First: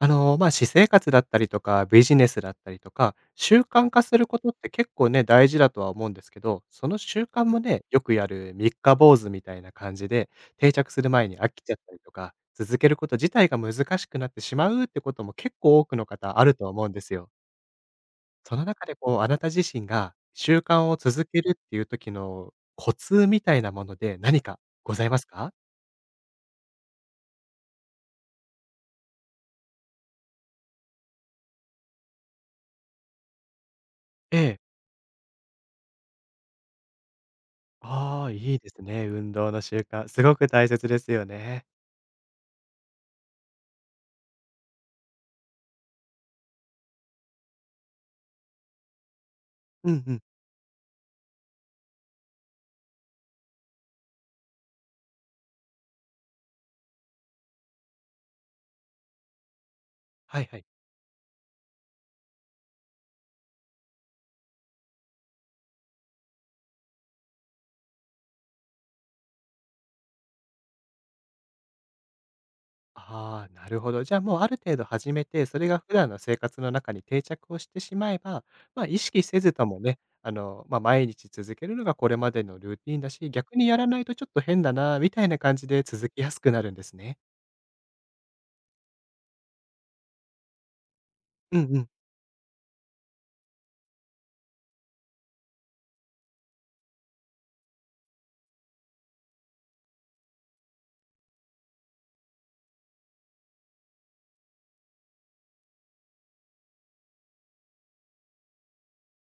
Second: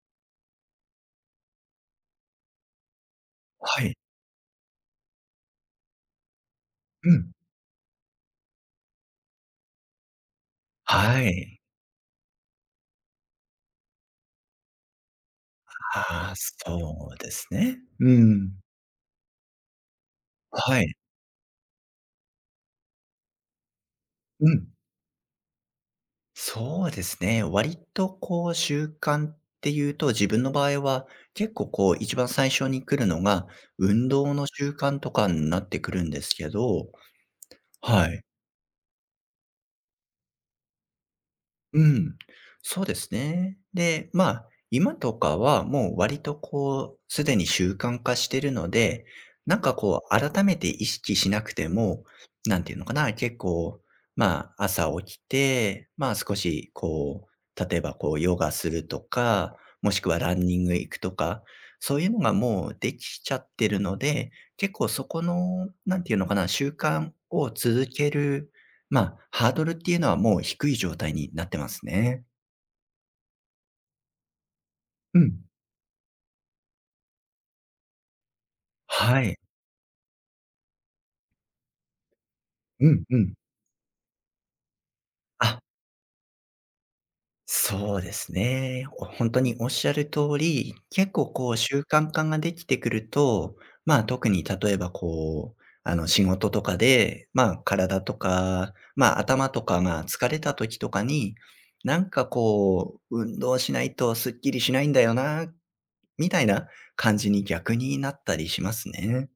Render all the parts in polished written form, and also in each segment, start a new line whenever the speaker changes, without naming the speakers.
私生活だったりとか、ビジネスだったりとか、習
は
慣
い。
化することって結構ね、大事だとは思うんですけど、その
う
習
ん。
慣もね、よくやる三日坊主みたいな感じで、定着する
は
前に飽
い。
きちゃったりとか、続けること自体が難しくなってしまうってことも結構多くの
ああ、
方あると思うんで
そ
す
う
よ。
ですね。うん。
その中でこう、あなた自身が習
は
慣
い。
を続けるっていう時のコツみたいなもので何
う
か
ん。
ございますか？
そうですね。割とこう習慣っていうと、自分の場合は結構こう一番最初に来るのが、運動
え
の
え。
習慣とかになってくるんですけど。はい。
ああ、いいですね、運動の習慣、すごく大切ですよね。
うん、そうですね。で、まあ、今とかはもう割とこう、すでに習慣化してるので、なんか
う
こ
んうん。
う、改めて意識しなくても、なんていうのかな、結構、まあ、朝起きて、まあ少しこう、例えばこう、ヨガするとか、もしくはラ
は
ン
いは
ニ
い。
ング行くとか、そういうのがもうできちゃってるので、結構そこの、なんていうのかな、習慣を続けるまあ、ハードルっていうのはもう低い状態になってますね。
ああ、なるほど。じゃあもうある程度始
う
め
ん。
て、それが普段の生活の中に定着をしてしまえば、まあ、意識
はい。
せずともね、毎日続けるのがこれまでのルー
う
ティン
ん
だ
う
し、
ん。
逆にやらないとちょっと変だなみたいな感
あ、
じで続きやすくなるんですね。
そうですね。本当におっしゃる通り、結構こう
うんう
習
ん。
慣化ができてくると、まあ、特に例えばこう、仕事とかで、まあ、体とか、まあ、頭とかが疲れた時とかに、なんかこう、運動しないとすっきりしないんだよな、みたいな感じに逆になったりしますね。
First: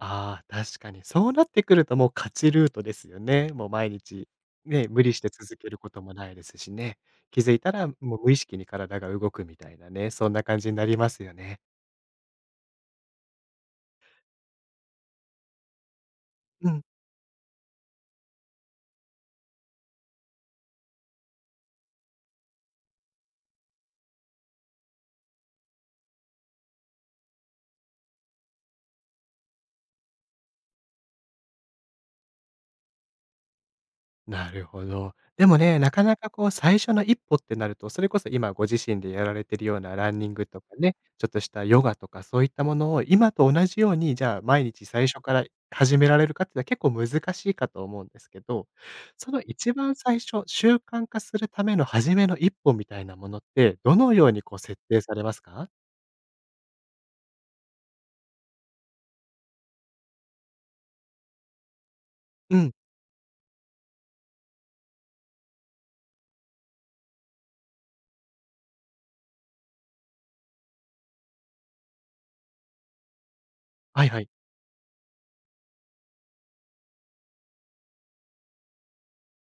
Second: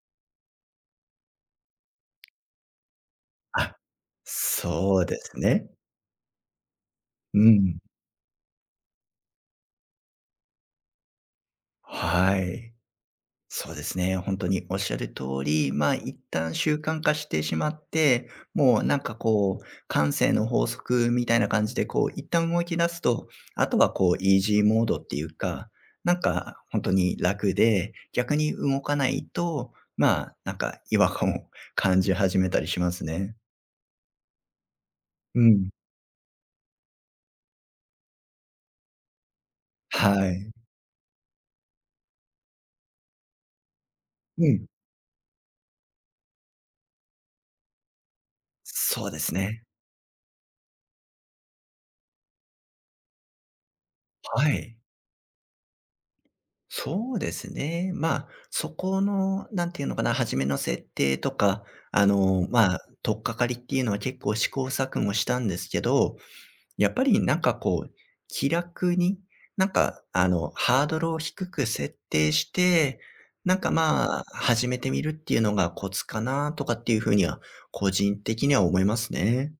ああ、確かに。そうなってくるともう勝ちルートですよね。もう
あ、
毎日、ね、無
そう
理
で
して
す
続け
ね。
ることもないですしね。
う
気づいた
ん。
らもう無意識に体が動くみたいなね、そんな感じになりますよね。
はい。そうですね。本当におっしゃる通り、まあ、一旦
う
習
ん。
慣化してしまって、もうなんかこう、慣性の法則みたいな感じで、こう一旦動き出すと、あとはこうイージーモードっていうか、なんか本当に楽で、逆に動かないと、まあ、なんか違和感を感じ始めたりしますね。
なるほど。
う
でも
ん。
ね、なかなかこう最初の一歩ってなると、それこそ今ご自身でやられてるようなランニ
は
ング
い。
とかね、ちょっとしたヨガとかそういったものを今と同じように、じゃあ
う
毎
ん。
日最初から始められるかっていうのは結構難しいかと思うんですけど、
そうで
そ
す
の
ね。
一番最初、習慣化するための初めの一歩みたいなものって、どのように
は
こう設
い。
定されますか？
そうですね。まあ、そこの、なんていうのかな、初めの設定とか、
うん。
まあ、取っかかりっていうのは結構試行錯誤したんですけど、やっぱりなんかこう、気楽に、なんか、ハードルを低く設定して、なんか
はい
ま
は
あ、
い。
始めてみるっていうのがコツかなとかっていうふうには、個人的には思いますね。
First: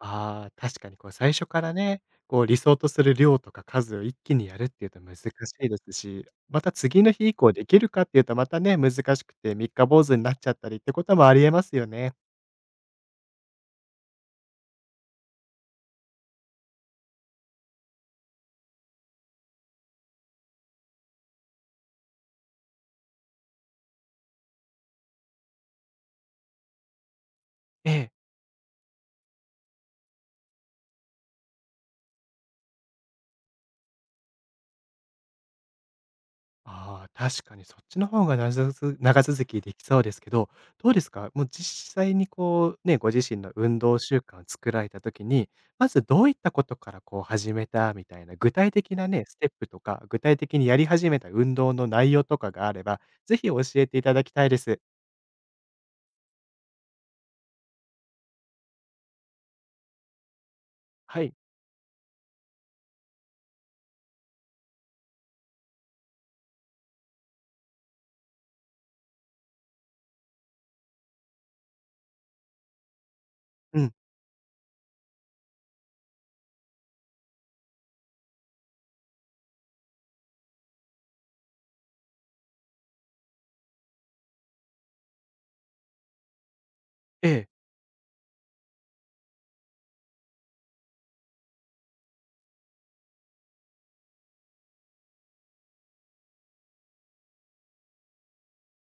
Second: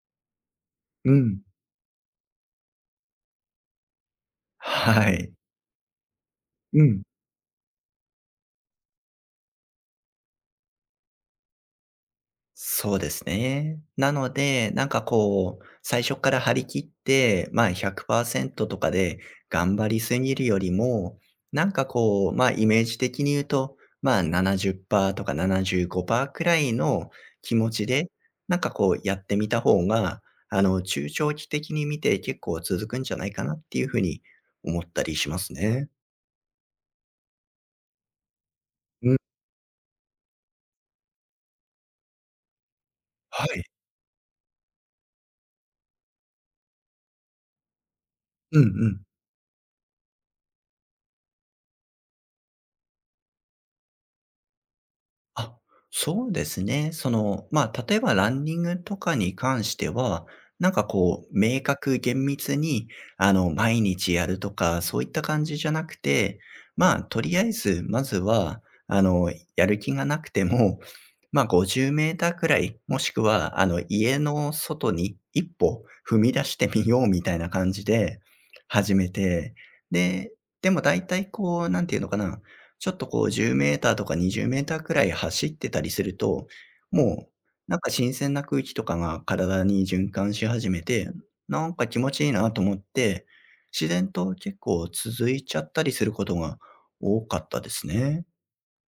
ああ、確かにこう
う
最
ん。
初からね、こう理想とする量とか数を一気にやるっていうと
は
難し
い。
いですし、また
う
次
ん。
の日以降できるかっていうとまたね、難しくて三日坊主になっちゃったりってこともありえますよね。
そうですね。なので、なんかこう、最初から張り切って、まあ100%とかで頑張りすぎるよりも、なんかこう、まあイメージ的に言うと、まあ70%とか75%くらいの気持ち
え
で、
え。
なんかこうやってみた方が、中長期的に見て結構続くんじゃないかなっていうふうに思ったりしますね。
ああ、確かにそっちの方が長続
うん。
長続きできそうですけど、どうですか？もう実際にこうね、ご自身
は
の
い。
運動習慣を作られた時に、まずどういったことからこう始めたみたいな、具
うんう
体的
ん。
なね、ステップとか、具体的にやり始めた運動の内容とかがあれば、ぜひ教えていただきたいです。
あ、そうですね。その、まあ、例えばランニングとかに関しては、なんか
は
こ
い。
う、明確厳密に、毎日やるとか、そういった感じじゃなくて、まあ、とりあえず、まずは、やる気がなくても、まあ、50メーターくらい、もしくは、
うん。
家の外に一歩踏み出してみようみたいな感じで始めて、で、でも大体こう、なんていうのかなちょっとこう1 0ーターとか2 0ーターくらい走ってたりすると、も
え
う、
え。
なんか新鮮な空気とかが体に循環し始めて、なんか気持ちいいなと思って、自然と結構続いちゃったりすることが多かったですね。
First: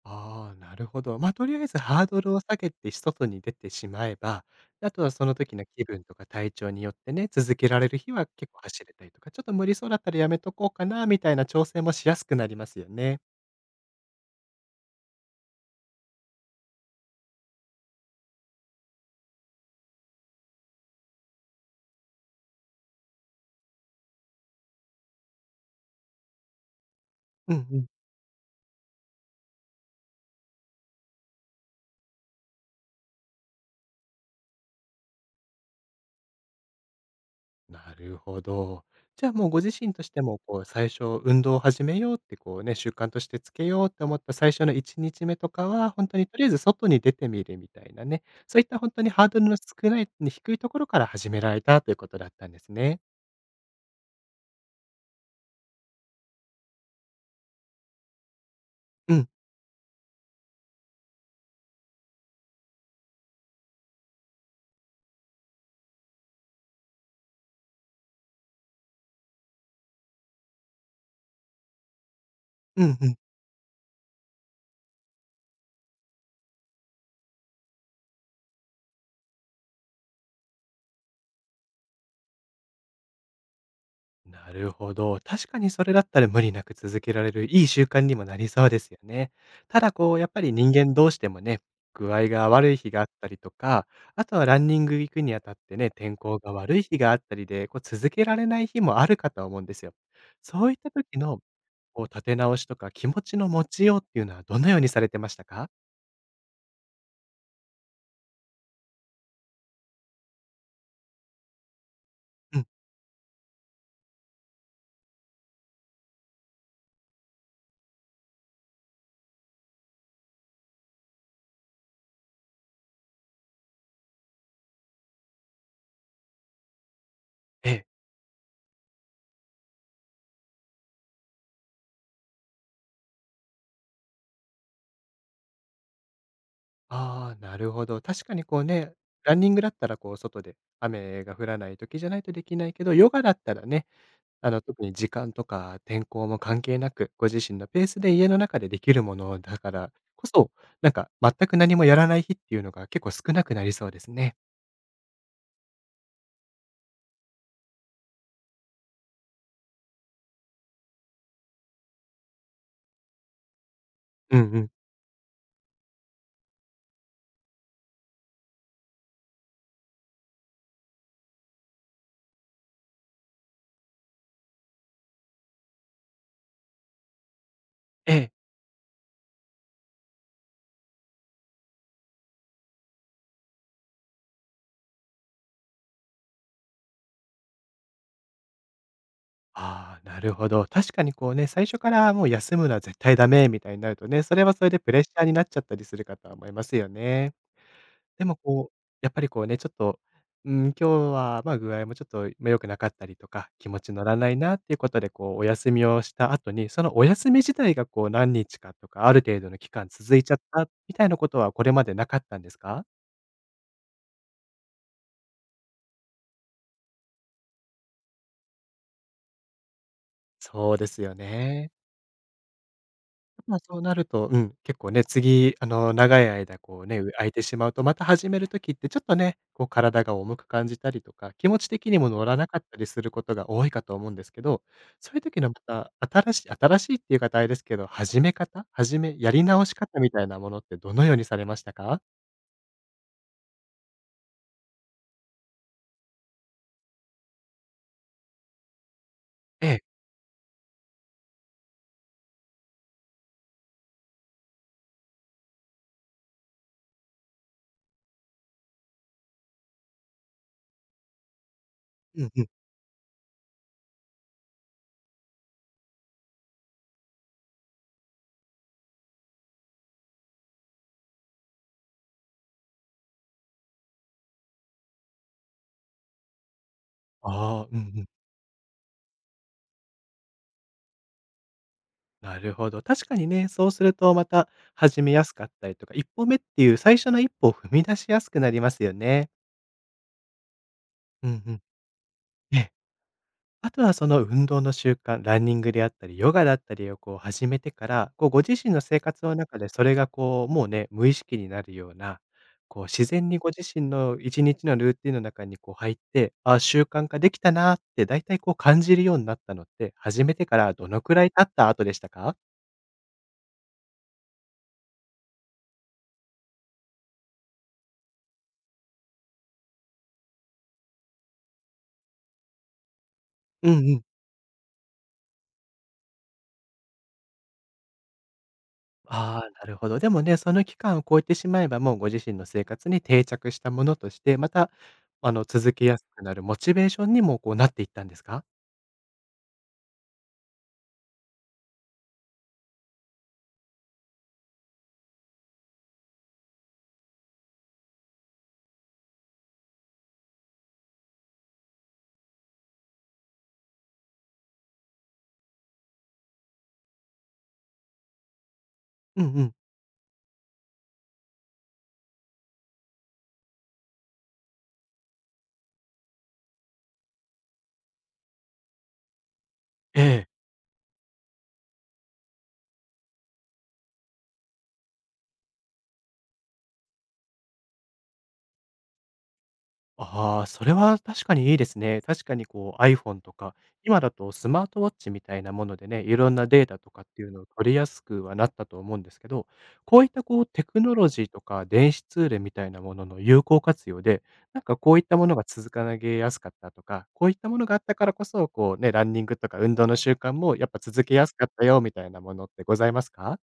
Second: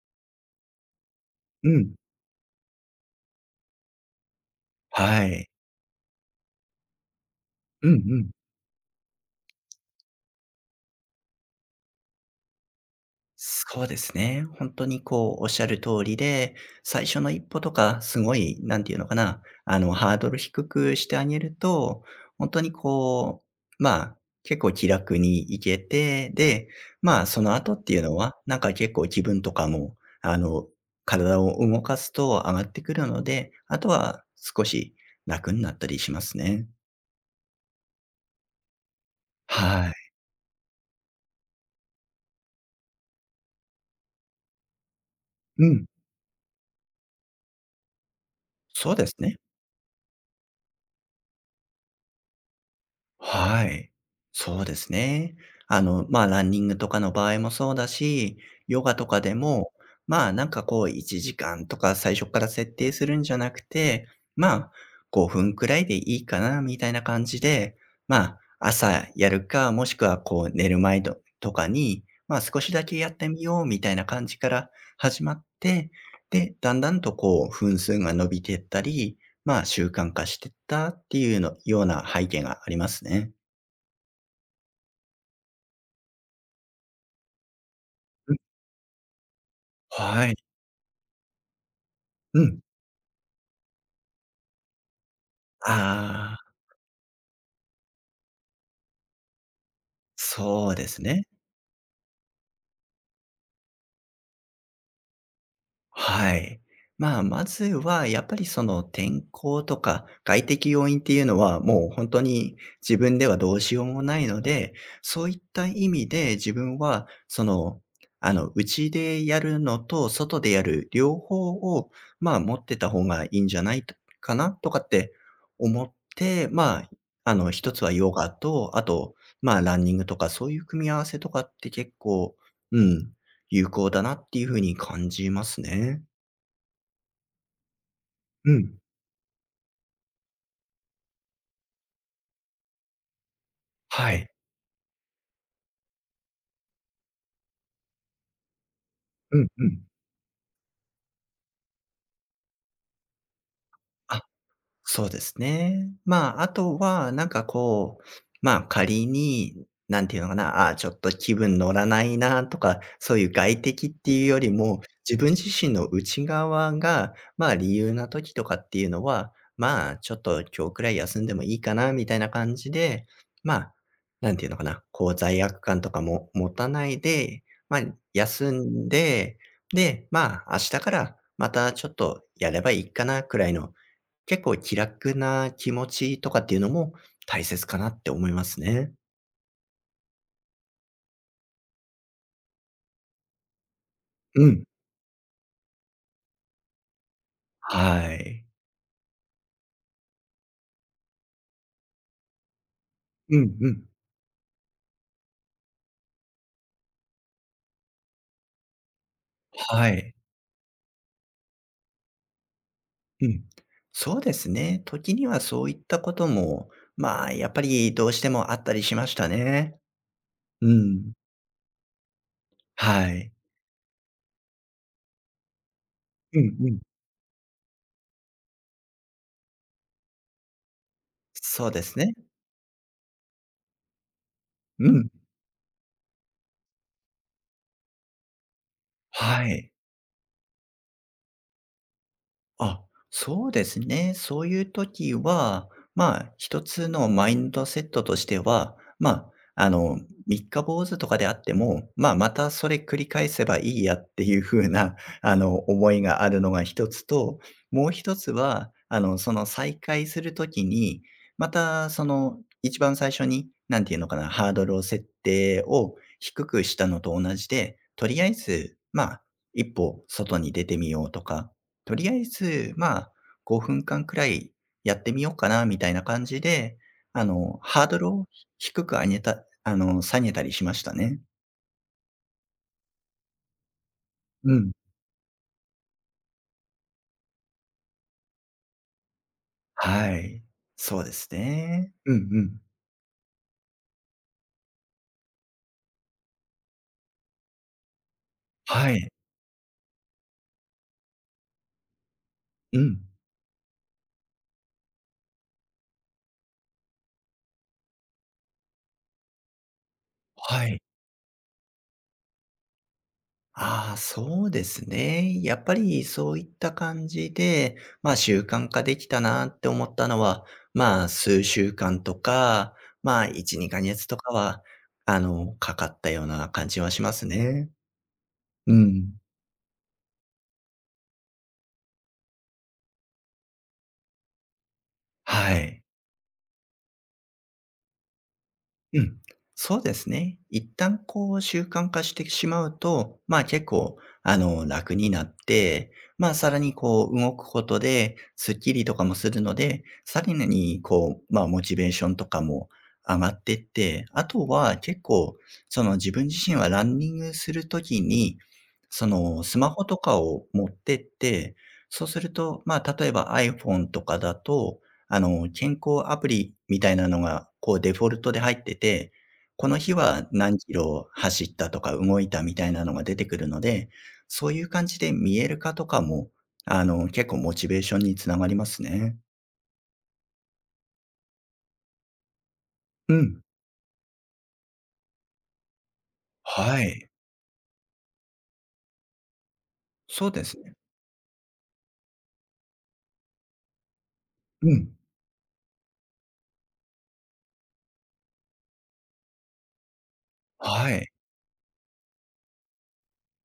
ああ、なるほど。まあ、とりあえ
う
ず
ん。
ハードルを下げて外に出てしまえば、あとは
は
その
い。
時の気分とか体調によってね、続けられ
うんう
る日は
ん。
結構走れたりとか、ちょっと無理そうだったらやめとこうかなみたいな調整もしやすくなりますよね。
そうですね。本当にこうおっしゃる通りで、最初の一歩とかすごい、なんていうのかな、ハードル低くしてあげると、本当にこう、まあ、結構気楽に行けて、で、まあ、そ
う
の
ん
後
う
っ
ん。
ていうのは、なんか結構気分とかも、あの、体を動かすと上がってくるので、あとは少し楽になったりしますね。
なるほど。じゃあもうご自
は
身
い。
としても、こう最初運動を始めようって、こうね、習慣としてつけようって思った最初の1日目と
う
か
ん、
は、本当にとりあえず外に出てみるみたいなね、そういった本
そう
当
で
に
す
ハー
ね。
ドルの少ない、低いところから始められたということだったんですね。
はい。そうですね。まあ、ランニングとかの場合もそうだし、ヨガと
う
か
ん。
でも、まあ、なんかこう、1時間とか最初から設定するんじゃなくて、まあ、5分くらいでいいかな、みたいな感じで、まあ、朝やるか、もしくはこう、寝る前ととかに、まあ、少し
う
だ
ん
け
う
やっ
ん。
てみよう、みたいな感じから始まって、で、だんだんとこう、分数が伸びてったり、まあ、習慣化してったっていうのような背景がありますね。
なるほど。確かにそれだったら無理なく続けられるいい習慣にも
う
な
ん、
りそうですよね。ただこう、や
は
っ
い。
ぱり人間どうしてもね、具合
う
が
ん。
悪い日があったりとか、あとはランニング行くにあたってね、天
あ
候
あ、
が悪い日があったりで、こう続けられない日もあるかと思うんですよ。そう
そ
い
う
っ
で
た
す
時
ね。
のこう立て直しとか気持ちの持ちようっていうのはどのようにされてましたか？
はい。まあ、まずは、やっぱりその天候とか外的要因っていうのは、もう本当に
うん。
自分ではどうしようもないので、そういった意味で自分は、その、うちでやるのと外でやる両方を、まあ、持ってた方がいいんじゃないかなとかって思って、まあ、
え
一つ
え。
はヨガと、あと、まあ、ランニングとか、そういう組み合わせとかって結構、うん、有効だなっていう風に感じますね。
ああ、なるほど。確かに
う
こう
ん。
ね、ランニングだったらこう外で雨が降らない時じゃないとできないけど、ヨガだったらね、
はい。
あの、特に時間とか天候も関係なく、ご自身のペースで家の中でできるもの
うん
だ
う
か
ん。
らこそ、なんか全く何もやらない日っていうのが結構少なくなりそうです
あ、
ね。
そうですね。まあ、あとは、なんかこう、まあ、仮に、なんていうのかな、ああ、ちょっと気分乗らないなとか、そういう外的っていう
う
よ
ん
り
うん。
も、自分自身の内側が、まあ、理由な時とかっていうのは、まあ、ちょっと今日くらい休んでもいいかなみたいな感じで、まあ、なんていうのかな、こう罪悪感とかも持たないで、まあ、
ええ。
休んで、で、まあ、明日からまたちょっとやればいいかなくらいの結構気楽な気持ちとかっていうのも大切かなって思いますね。
ああ、なるほど。確かにこうね、最初からもう休むのは絶対ダメみたいになるとね、それ
う
はそ
ん。
れでプレッシャーになっちゃったりするかとは思いますよね。
は
でも
い。
こう、やっぱりこうね、ちょっと、うん、今日は、具合もちょっと、ま、良くなかったりと
う
か、
ん
気
う
持
ん。
ち乗らないなっていうことで、こうお休みをした後に、そのお休み自体がこう何日かとか、ある程度の期間
は
続
い。
いちゃったみたいなことは、これまでなかったんですか？
うん。そうですね。時にはそういったことも、まあ、やっぱりどうしてもあったりしましたね。う
そうです
ん。
よね。
はい。
まあ、そうなると、うん、結構ね、次、あの、長い
うん
間
う
こ
ん。
うね、空いてしまうと、また始める時ってちょっとね、こう体が重く感じたりとか、気持ち
そうで
的に
す
も
ね。
乗らなかったりすることが多いかと思うんですけど、
うん。
そういう時のまた新しいっていう方あれですけど、始めやり
は
直
い。
し方みたいなものってどのようにされましたか？
あ、そうですね。そういう時は、まあ、一つのマインドセットとしては、まあ、
え
あ
え。
の、三日坊主とかであっても、まあ、またそれ繰り返せばいいやっていう風な、思いがあるのが一つと、もう一つは、その再開する時に、また、そ
うん
の、
うん。
一番最初に、なんていうのかな、ハードルを設定を低くしたのと同じで、とりあえず、まあ、一歩外に出てみようとか、とりあえず、まあ、5分間くらいやってみようかなみたいな感じで、
ああ、うん
ハード
うん。
ルを低く上げたあの、下げたりしましたね。
なるほど。確かにね、そうするとまた
うん。
始めやすかったりとか、一歩目っていう最初の一歩を踏み出しやすくなりますよね。
はい。そうで
う
す
んうん。
ね。うんう
え
ん。
え。あとはその運動の習慣、ランニングであったり、ヨガだったりをこう始めてから、こうご自身の
は
生
い。
活の中でそれがこう、もうね、無意識になるような、
う
こう
ん。
自然にご自身の1日のルーティンの中にこう入って、あ習慣化できたなってだいたいこう感じるようになったのって、始めてか
は
ら
い。
どのくらい経った後でしたか？
ああ、そうですね。やっぱりそういった感じで、まあ、習慣化できたなって思ったのは、まあ、数週間とか、まあ、1、
うん
2
う
ヶ
ん。
月とかは、かかったような感じはしますね。うん。
ああ、なるほど。でもね、その期間を超えてしまえば、もうご自身の生活に定着したものとして、またあの
は
続
い。
けやすくなるモチベーションにもこうなっていったんですか？
うん。そうですね。一旦こう習慣化してしまうと、まあ結構、楽になって、まあさらにこう動くことで、スッキリとかもするので、さらにこう、まあモチベーションとかも上がってって、あとは結構、その自分自身はランニングするときに、そ
うんう
の
ん。
スマホとかを持ってって、そうすると、まあ例えば iPhone とかだと、健康アプリみたいなのが、こうデフォルトで入ってて、この日
ええ。
は何キロ走ったとか動いたみたいなのが出てくるので、そういう感じで見える化とかも、結構モチベーションにつながりますね。
ああ、それは確かにいいですね。確かにこう
う
iPhone と
ん。
か、今だとスマートウォッチみたいなものでね、いろんなデータ
は
とかっ
い。
ていうのを取りやすくはなったと思うんですけど、こういった
そう
こ
で
う
す
テ
ね。
クノロジーとか電子ツールみたいなものの有効活用で、なん
う
かこ
ん。
ういったものが続かなげやすかったとか、こういったものがあったからこそ、こうね、ランニングとか運動の習慣もやっぱ
は
続
い。
けやすかったよみたいなものってございますか？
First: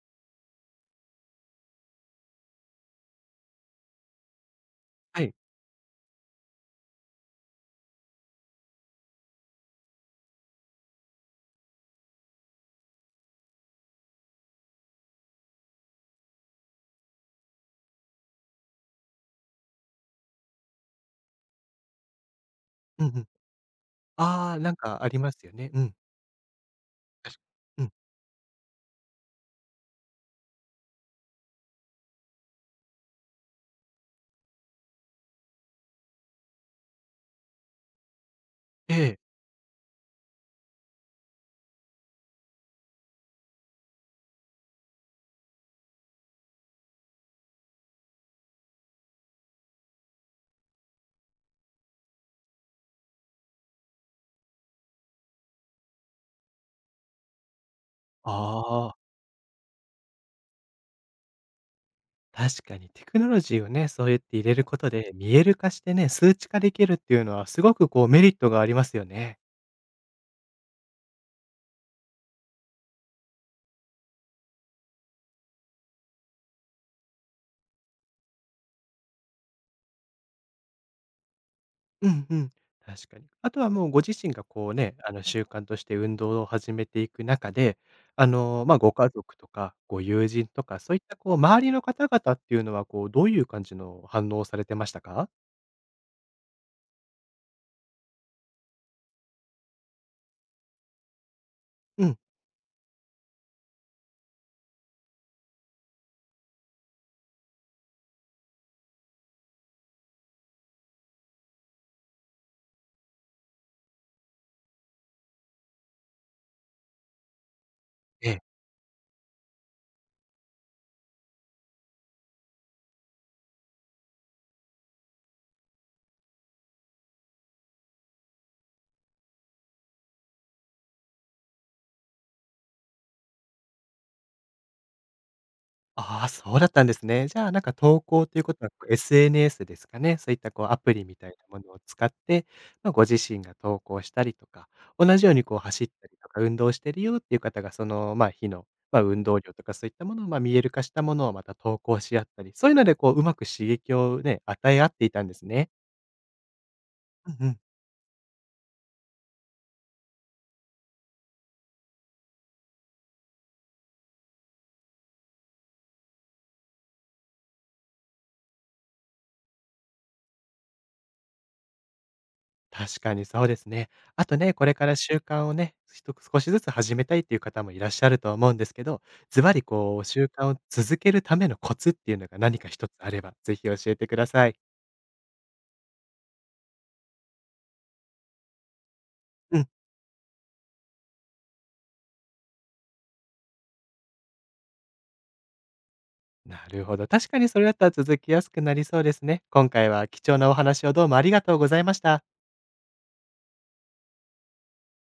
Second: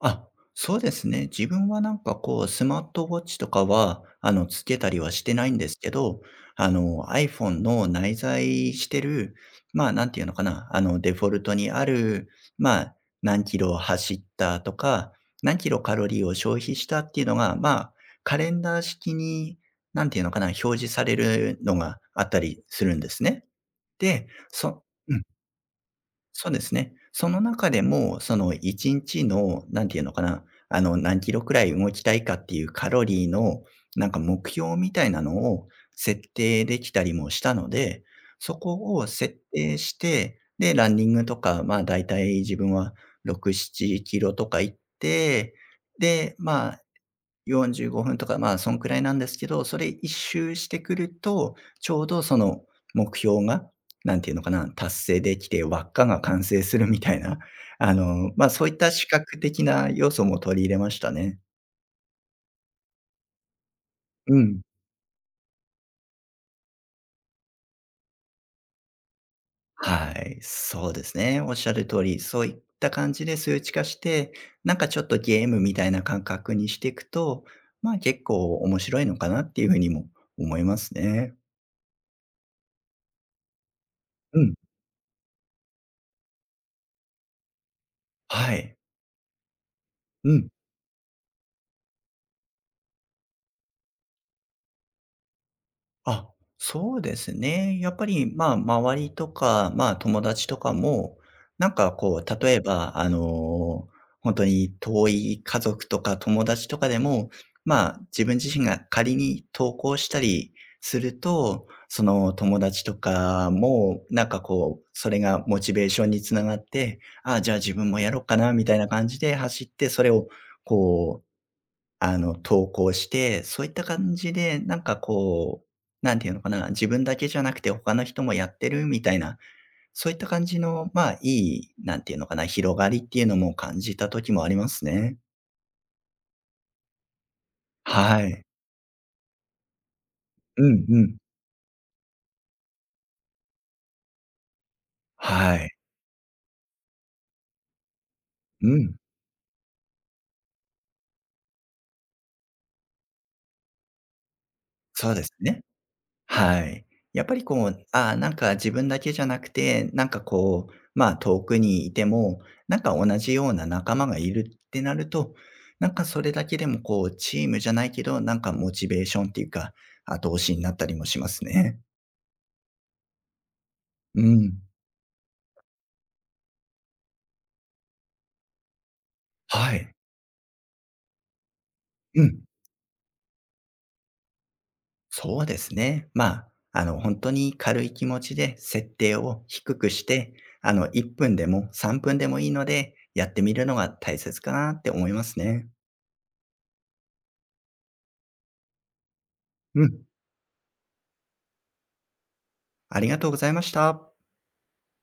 あ、そうですね。自分はなんかこう、スマートウォッチとかは、つけたりは
は
し
い。
てないんですけど、iPhone の内在してる、まあ、なんていうのかな、デフォルトにある、まあ、何キロ走ったとか、何キロカロリーを消費したっていうのが、まあ、カレンダー式に、なんていうのかな、表示されるのがあったりするん
うん
で
う
す
ん。
ね。で、
ああ、なん
そ
かありますよね。うん。
そうですね。そ
確か
の中
う
で
ん。
も、その1日の、なんていうのかな、何キロくらい動きたいかっていうカロリーの、なんか目標みたいなのを設定できたりもしたので、そ
え
こを
え。
設定して、で、ランニングとか、まあ、だいたい自分は6、7キロとか行って、で、ま45分とか、まあ、そんくらいなんですけど、それ一周してくると、ちょうどその目標が、なんていうのかな、達成できて、輪っかが完成するみたいな、
あ
まあ、そういった
あ。
視覚的な要素も取り入れましたね。
確かにテクノロジーをね、そうやっ
う
て入れ
ん。
ることで、見える化してね、数値化できるっていうのはすごくこうメリットがありますよね。
はい、そうですね。おっしゃる通り、そういった感じで数値化して、なんかちょっとゲームみたいな感覚にしていくと、まあ、結構面白いのかなっていうふうにも思いますね。
うんうん。確かに。あとはもうご自身
う
が
ん。
こうね、あの習慣として運動を始めていく中で、
はい。
ご家族とかご友
う
人
ん。
とか、そういったこう周りの方々っていうのは、こうどういう感じの反応をされてましたか？
あ、そうですね。やっぱり、まあ、周りとか、まあ、友達とかも、なんか
うん。
こう、例えば、本当に遠い家族とか友達とかでも、まあ、自分自身が仮に投稿したりすると、その友達とかも、なんかこう、それがモチベーションにつながって、あじゃあ自分もやろう
え
か
え。
なみたいな感じで走って、それをこう投稿して、そういった感じで、なんかこう、なんていうのかな、自分だけじゃなくて他の人もやってるみたいな、そういった感じの、まあ、なんていうのかな、広がりっていうのも感じた時もありますね。
ああ、そうだったんですね。じゃあ、なんか投
は
稿という
い。
ことは、こう SNS ですかね、そういった
う
こうア
ん
プ
う
リみ
ん。
たいなものを使って、まあ、ご自身が投稿したりとか、同じようにこ
は
う
い。
走ったりとか、運動してるよっていう方が、その、まあ、日の、
うん。
まあ、運動量とかそういったものを、まあ、見える化したものをまた投稿し合ったり、そういうのでこう、うまく刺激をね、与え合ってい
そう
た
で
ん
す
です
ね。
ね。
はい。やっぱ
う
り
んうん。
こう、あーなんか自分だけじゃなくて、なんかこう、まあ遠くにいても、なんか同じような仲間がいるってなると、なんかそれだけでもこう、チームじゃないけど、なんかモチベーションっていうか、後押しになったりもしますね。
確かにそうですね。
う
あとね、
ん。
これから習慣をね、少しずつ始めたいっていう方もいらっしゃると思うんですけど、ズバリ
はい。
こう、習慣を続けるためのコツっていう
う
のが
ん。
何か一つあれば、ぜひ教えてください。
そうですね。まあ、本当に軽い気持ちで設定を
うん、
低くして、1分でも3分でもいいので、やってみるのが大切かなって思いますね。
なるほど。確かにそれだったら続きやすくなりそうですね。今
う
回
ん。
は貴重なお話をどうもありがとうございました。
ありがとうございました。